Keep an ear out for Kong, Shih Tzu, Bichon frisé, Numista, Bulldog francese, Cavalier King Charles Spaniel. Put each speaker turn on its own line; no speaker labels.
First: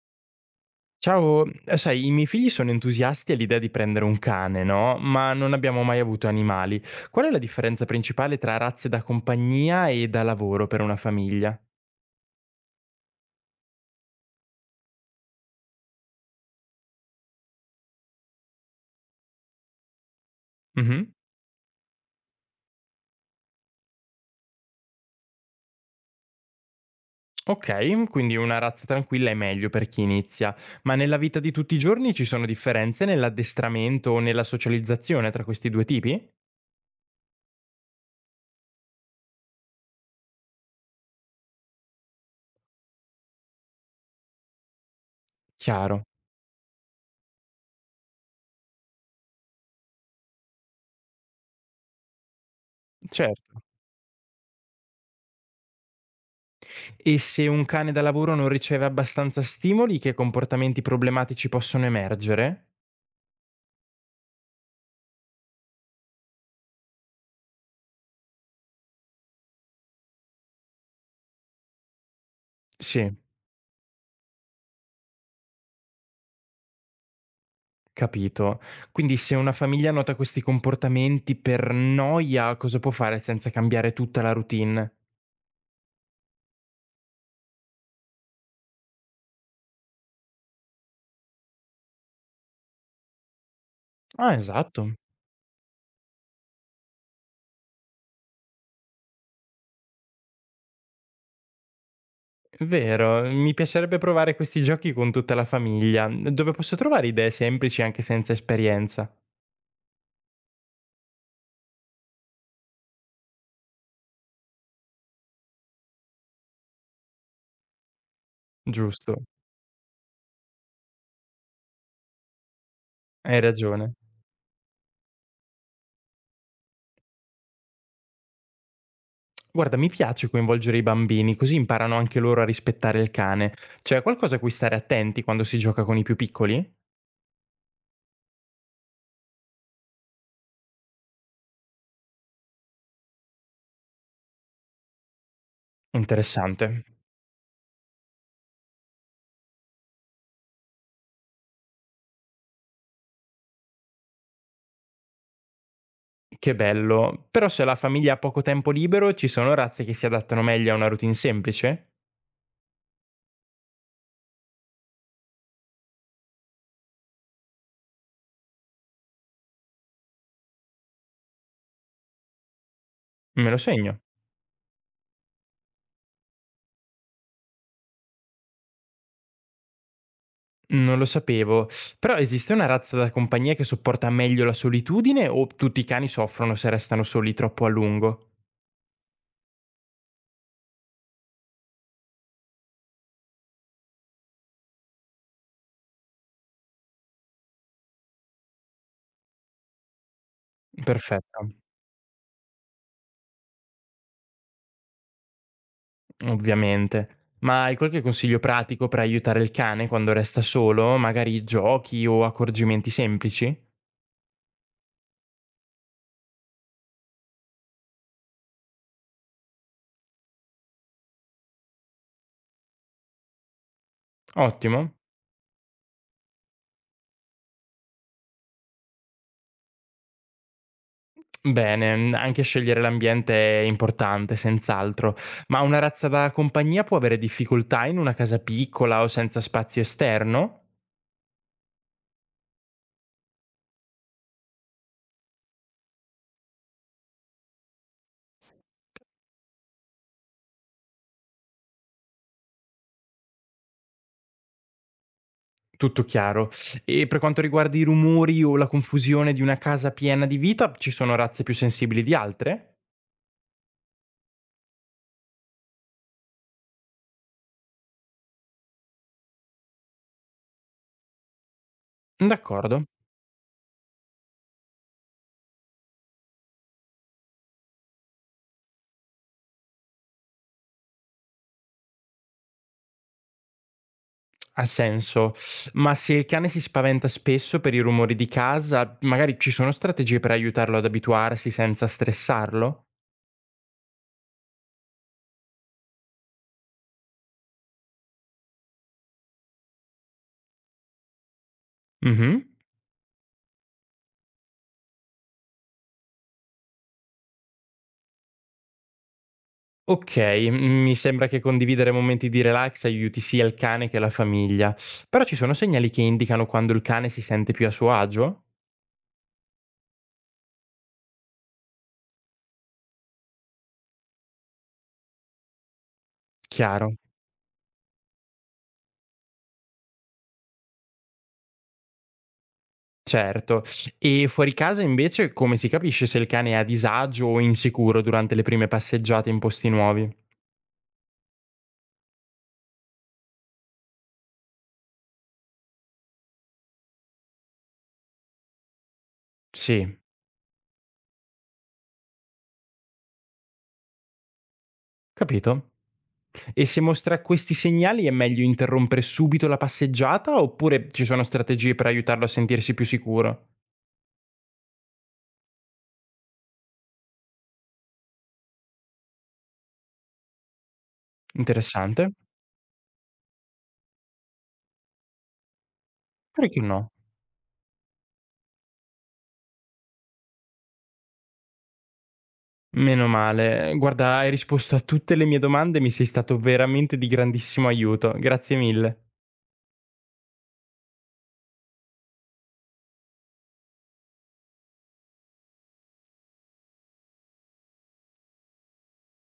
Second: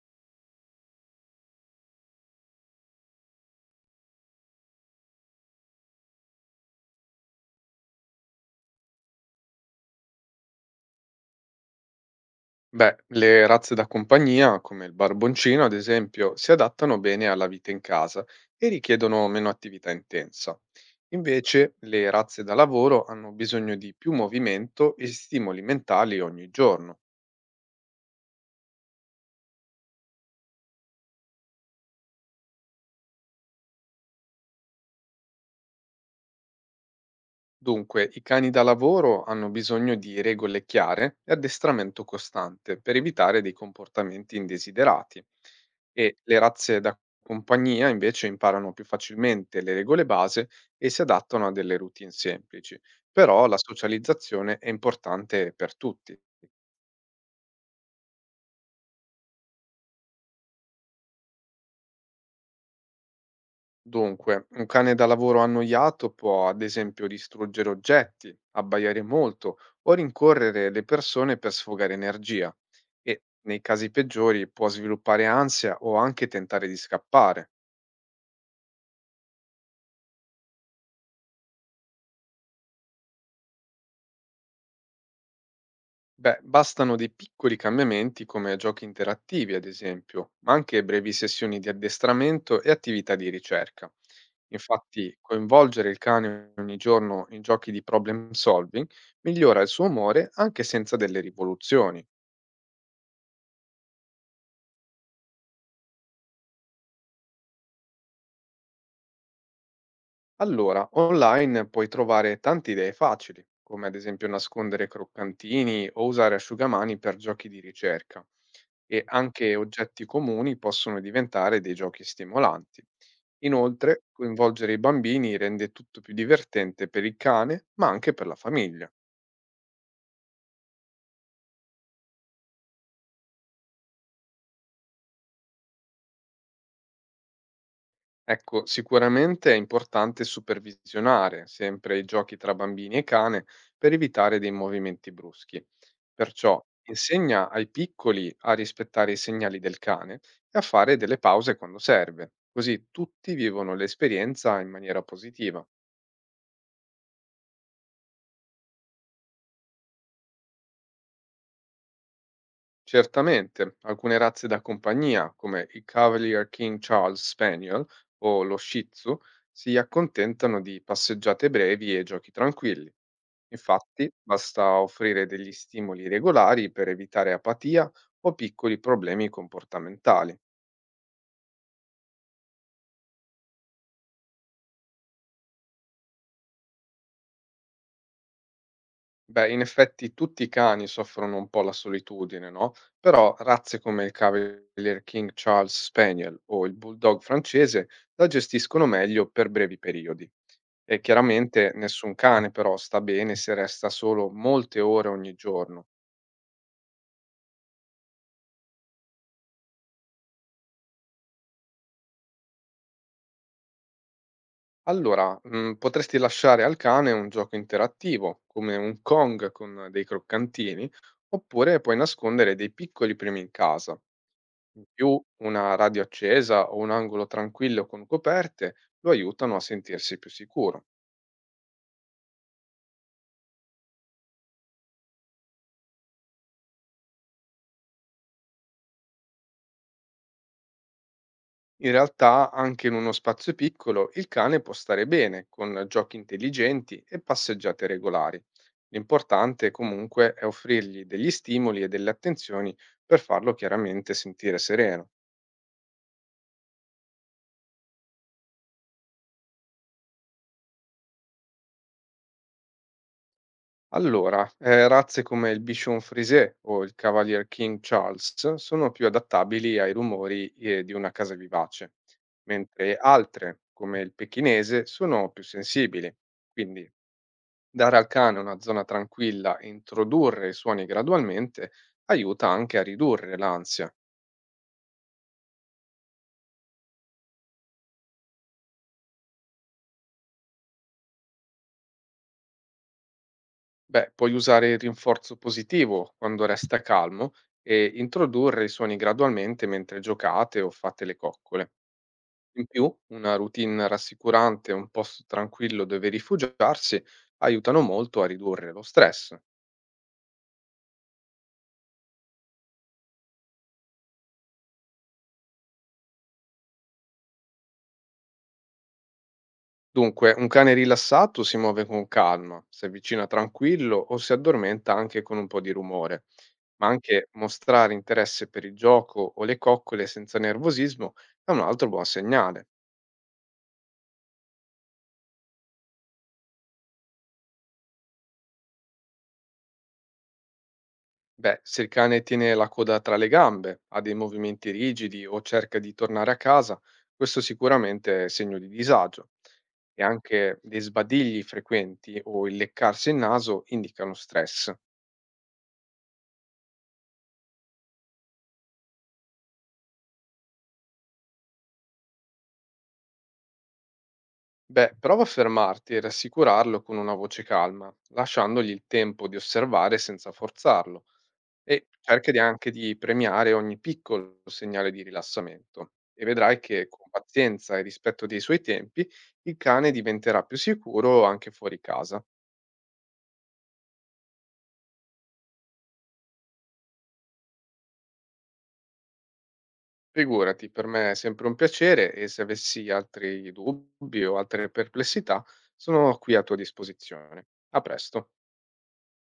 Ciao, sai, i miei figli sono entusiasti all'idea di prendere un cane, no? Ma non abbiamo mai avuto animali. Qual è la differenza principale tra razze da compagnia e da lavoro per una famiglia?
Beh, le razze da compagnia, come il barboncino ad esempio, si adattano bene alla vita in casa e richiedono meno attività intensa.
Mhm.
Invece, le razze da lavoro hanno bisogno di più movimento e stimoli mentali ogni giorno.
Ok, quindi una razza tranquilla è meglio per chi inizia, ma nella vita di tutti i giorni ci sono differenze nell'addestramento o nella socializzazione tra questi due tipi?
Dunque, i cani da lavoro hanno bisogno di regole chiare e addestramento costante per evitare dei comportamenti indesiderati,
Chiaro,
e le razze da compagnia invece imparano più facilmente le regole base e si adattano a delle routine semplici, però la
certo.
socializzazione è importante per tutti.
E se un cane da lavoro non riceve abbastanza stimoli, che comportamenti problematici possono emergere?
Dunque, un cane da lavoro annoiato può, ad esempio, distruggere oggetti, abbaiare molto o rincorrere le persone per sfogare energia
Sì.
e, nei casi peggiori, può sviluppare ansia o anche tentare di scappare.
Capito. Quindi se una famiglia nota questi comportamenti per noia, cosa può fare senza cambiare tutta la routine?
Beh, bastano dei piccoli cambiamenti come giochi interattivi, ad esempio, ma anche brevi sessioni di addestramento e attività di ricerca.
Ah, esatto.
Infatti, coinvolgere il cane ogni giorno in giochi di problem solving migliora il suo umore anche senza delle rivoluzioni.
Vero, mi piacerebbe provare questi giochi con tutta la famiglia, dove posso trovare idee semplici anche senza esperienza.
Allora, online puoi trovare tante idee facili, come ad esempio nascondere croccantini o usare asciugamani per giochi di ricerca, e
Giusto,
anche oggetti comuni possono diventare dei giochi stimolanti.
hai ragione.
Inoltre, coinvolgere i bambini rende tutto più divertente per il cane, ma anche per la famiglia.
Guarda, mi piace coinvolgere i bambini, così imparano anche loro a rispettare il cane. C'è qualcosa a cui stare attenti quando si gioca con i più piccoli?
Ecco, sicuramente è importante supervisionare sempre i giochi tra bambini e cane per evitare dei movimenti bruschi. Perciò
Interessante.
insegna ai piccoli a rispettare i segnali del cane e a fare delle pause quando serve, così tutti vivono l'esperienza in maniera positiva.
Che bello. Però se la famiglia ha poco tempo libero, ci sono razze che si adattano meglio a una routine semplice?
Certamente, alcune razze da compagnia, come il Cavalier King Charles Spaniel o lo Shih Tzu, si accontentano di passeggiate brevi e giochi tranquilli.
Me lo segno.
Infatti, basta offrire degli stimoli regolari per evitare apatia o piccoli problemi comportamentali.
Non lo sapevo. Però esiste una razza da compagnia che sopporta meglio la solitudine o tutti i cani soffrono se restano soli troppo a lungo?
Beh, in effetti tutti i cani soffrono un po' la solitudine, no? Però razze come il Cavalier King Charles Spaniel o il Bulldog francese la gestiscono meglio per brevi periodi. E
Perfetto,
chiaramente nessun cane però sta bene se resta solo molte ore ogni giorno.
ovviamente. Ma hai qualche consiglio pratico per aiutare il cane quando resta solo, magari giochi o accorgimenti semplici?
Allora, potresti lasciare al cane un gioco interattivo, come un Kong con dei croccantini, oppure puoi nascondere dei piccoli premi in casa. In
Ottimo.
più, una radio accesa o un angolo tranquillo con coperte lo aiutano a sentirsi più sicuro.
Bene, anche scegliere l'ambiente è importante, senz'altro. Ma una razza da compagnia può avere difficoltà in una casa piccola o senza spazio esterno?
In realtà, anche in uno spazio piccolo, il cane può stare bene con giochi intelligenti e passeggiate regolari. L'importante, comunque, è offrirgli degli stimoli e delle attenzioni per farlo chiaramente sentire sereno.
Tutto chiaro. E per quanto riguarda i rumori o la confusione di una casa piena di vita, ci sono razze più sensibili di altre?
Allora, razze come il Bichon frisé o il Cavalier King Charles sono più adattabili ai rumori di una casa vivace,
D'accordo,
mentre altre, come il pechinese, sono più sensibili. Quindi dare al cane una zona tranquilla e introdurre i suoni gradualmente aiuta anche a ridurre l'ansia.
ha senso. Ma se il cane si spaventa spesso per i rumori di casa, magari ci sono strategie per aiutarlo ad abituarsi senza stressarlo?
Beh, puoi usare il rinforzo positivo quando resta calmo e introdurre i suoni gradualmente mentre giocate o fate le coccole.
Mh-mh.
In più, una routine rassicurante e un posto tranquillo dove rifugiarsi aiutano molto a ridurre lo stress.
Okay, mi sembra che condividere momenti di relax aiuti sia il cane che la famiglia. Però ci sono segnali che indicano quando il cane si sente più a suo agio?
Dunque, un cane rilassato si muove con calma, si avvicina tranquillo o si addormenta anche con un po' di rumore, ma
Chiaro,
anche mostrare interesse per il gioco o le coccole senza nervosismo è un altro buon segnale.
certo. E fuori casa invece come si capisce se il cane è a disagio o insicuro durante le prime passeggiate in posti nuovi?
Beh, se il cane tiene la coda tra le gambe, ha dei movimenti rigidi o cerca di tornare a casa, questo sicuramente è segno di disagio.
Sì,
E anche dei sbadigli frequenti o il leccarsi il naso indicano stress.
capito. E se mostra questi segnali è meglio interrompere subito la passeggiata oppure ci sono strategie per aiutarlo a sentirsi più sicuro?
Beh, prova a fermarti e rassicurarlo con una voce calma, lasciandogli il tempo di osservare senza forzarlo. E
Interessante.
cerca di anche di premiare ogni piccolo segnale di rilassamento e vedrai
Perché
che
no?
con pazienza e rispetto dei suoi tempi il cane diventerà più sicuro anche fuori casa.
Meno male. Guarda, hai risposto a tutte le mie domande, mi sei stato veramente di grandissimo aiuto. Grazie mille.
Figurati, per me è sempre un piacere e se avessi altri dubbi o altre perplessità sono qui a tua disposizione. A presto.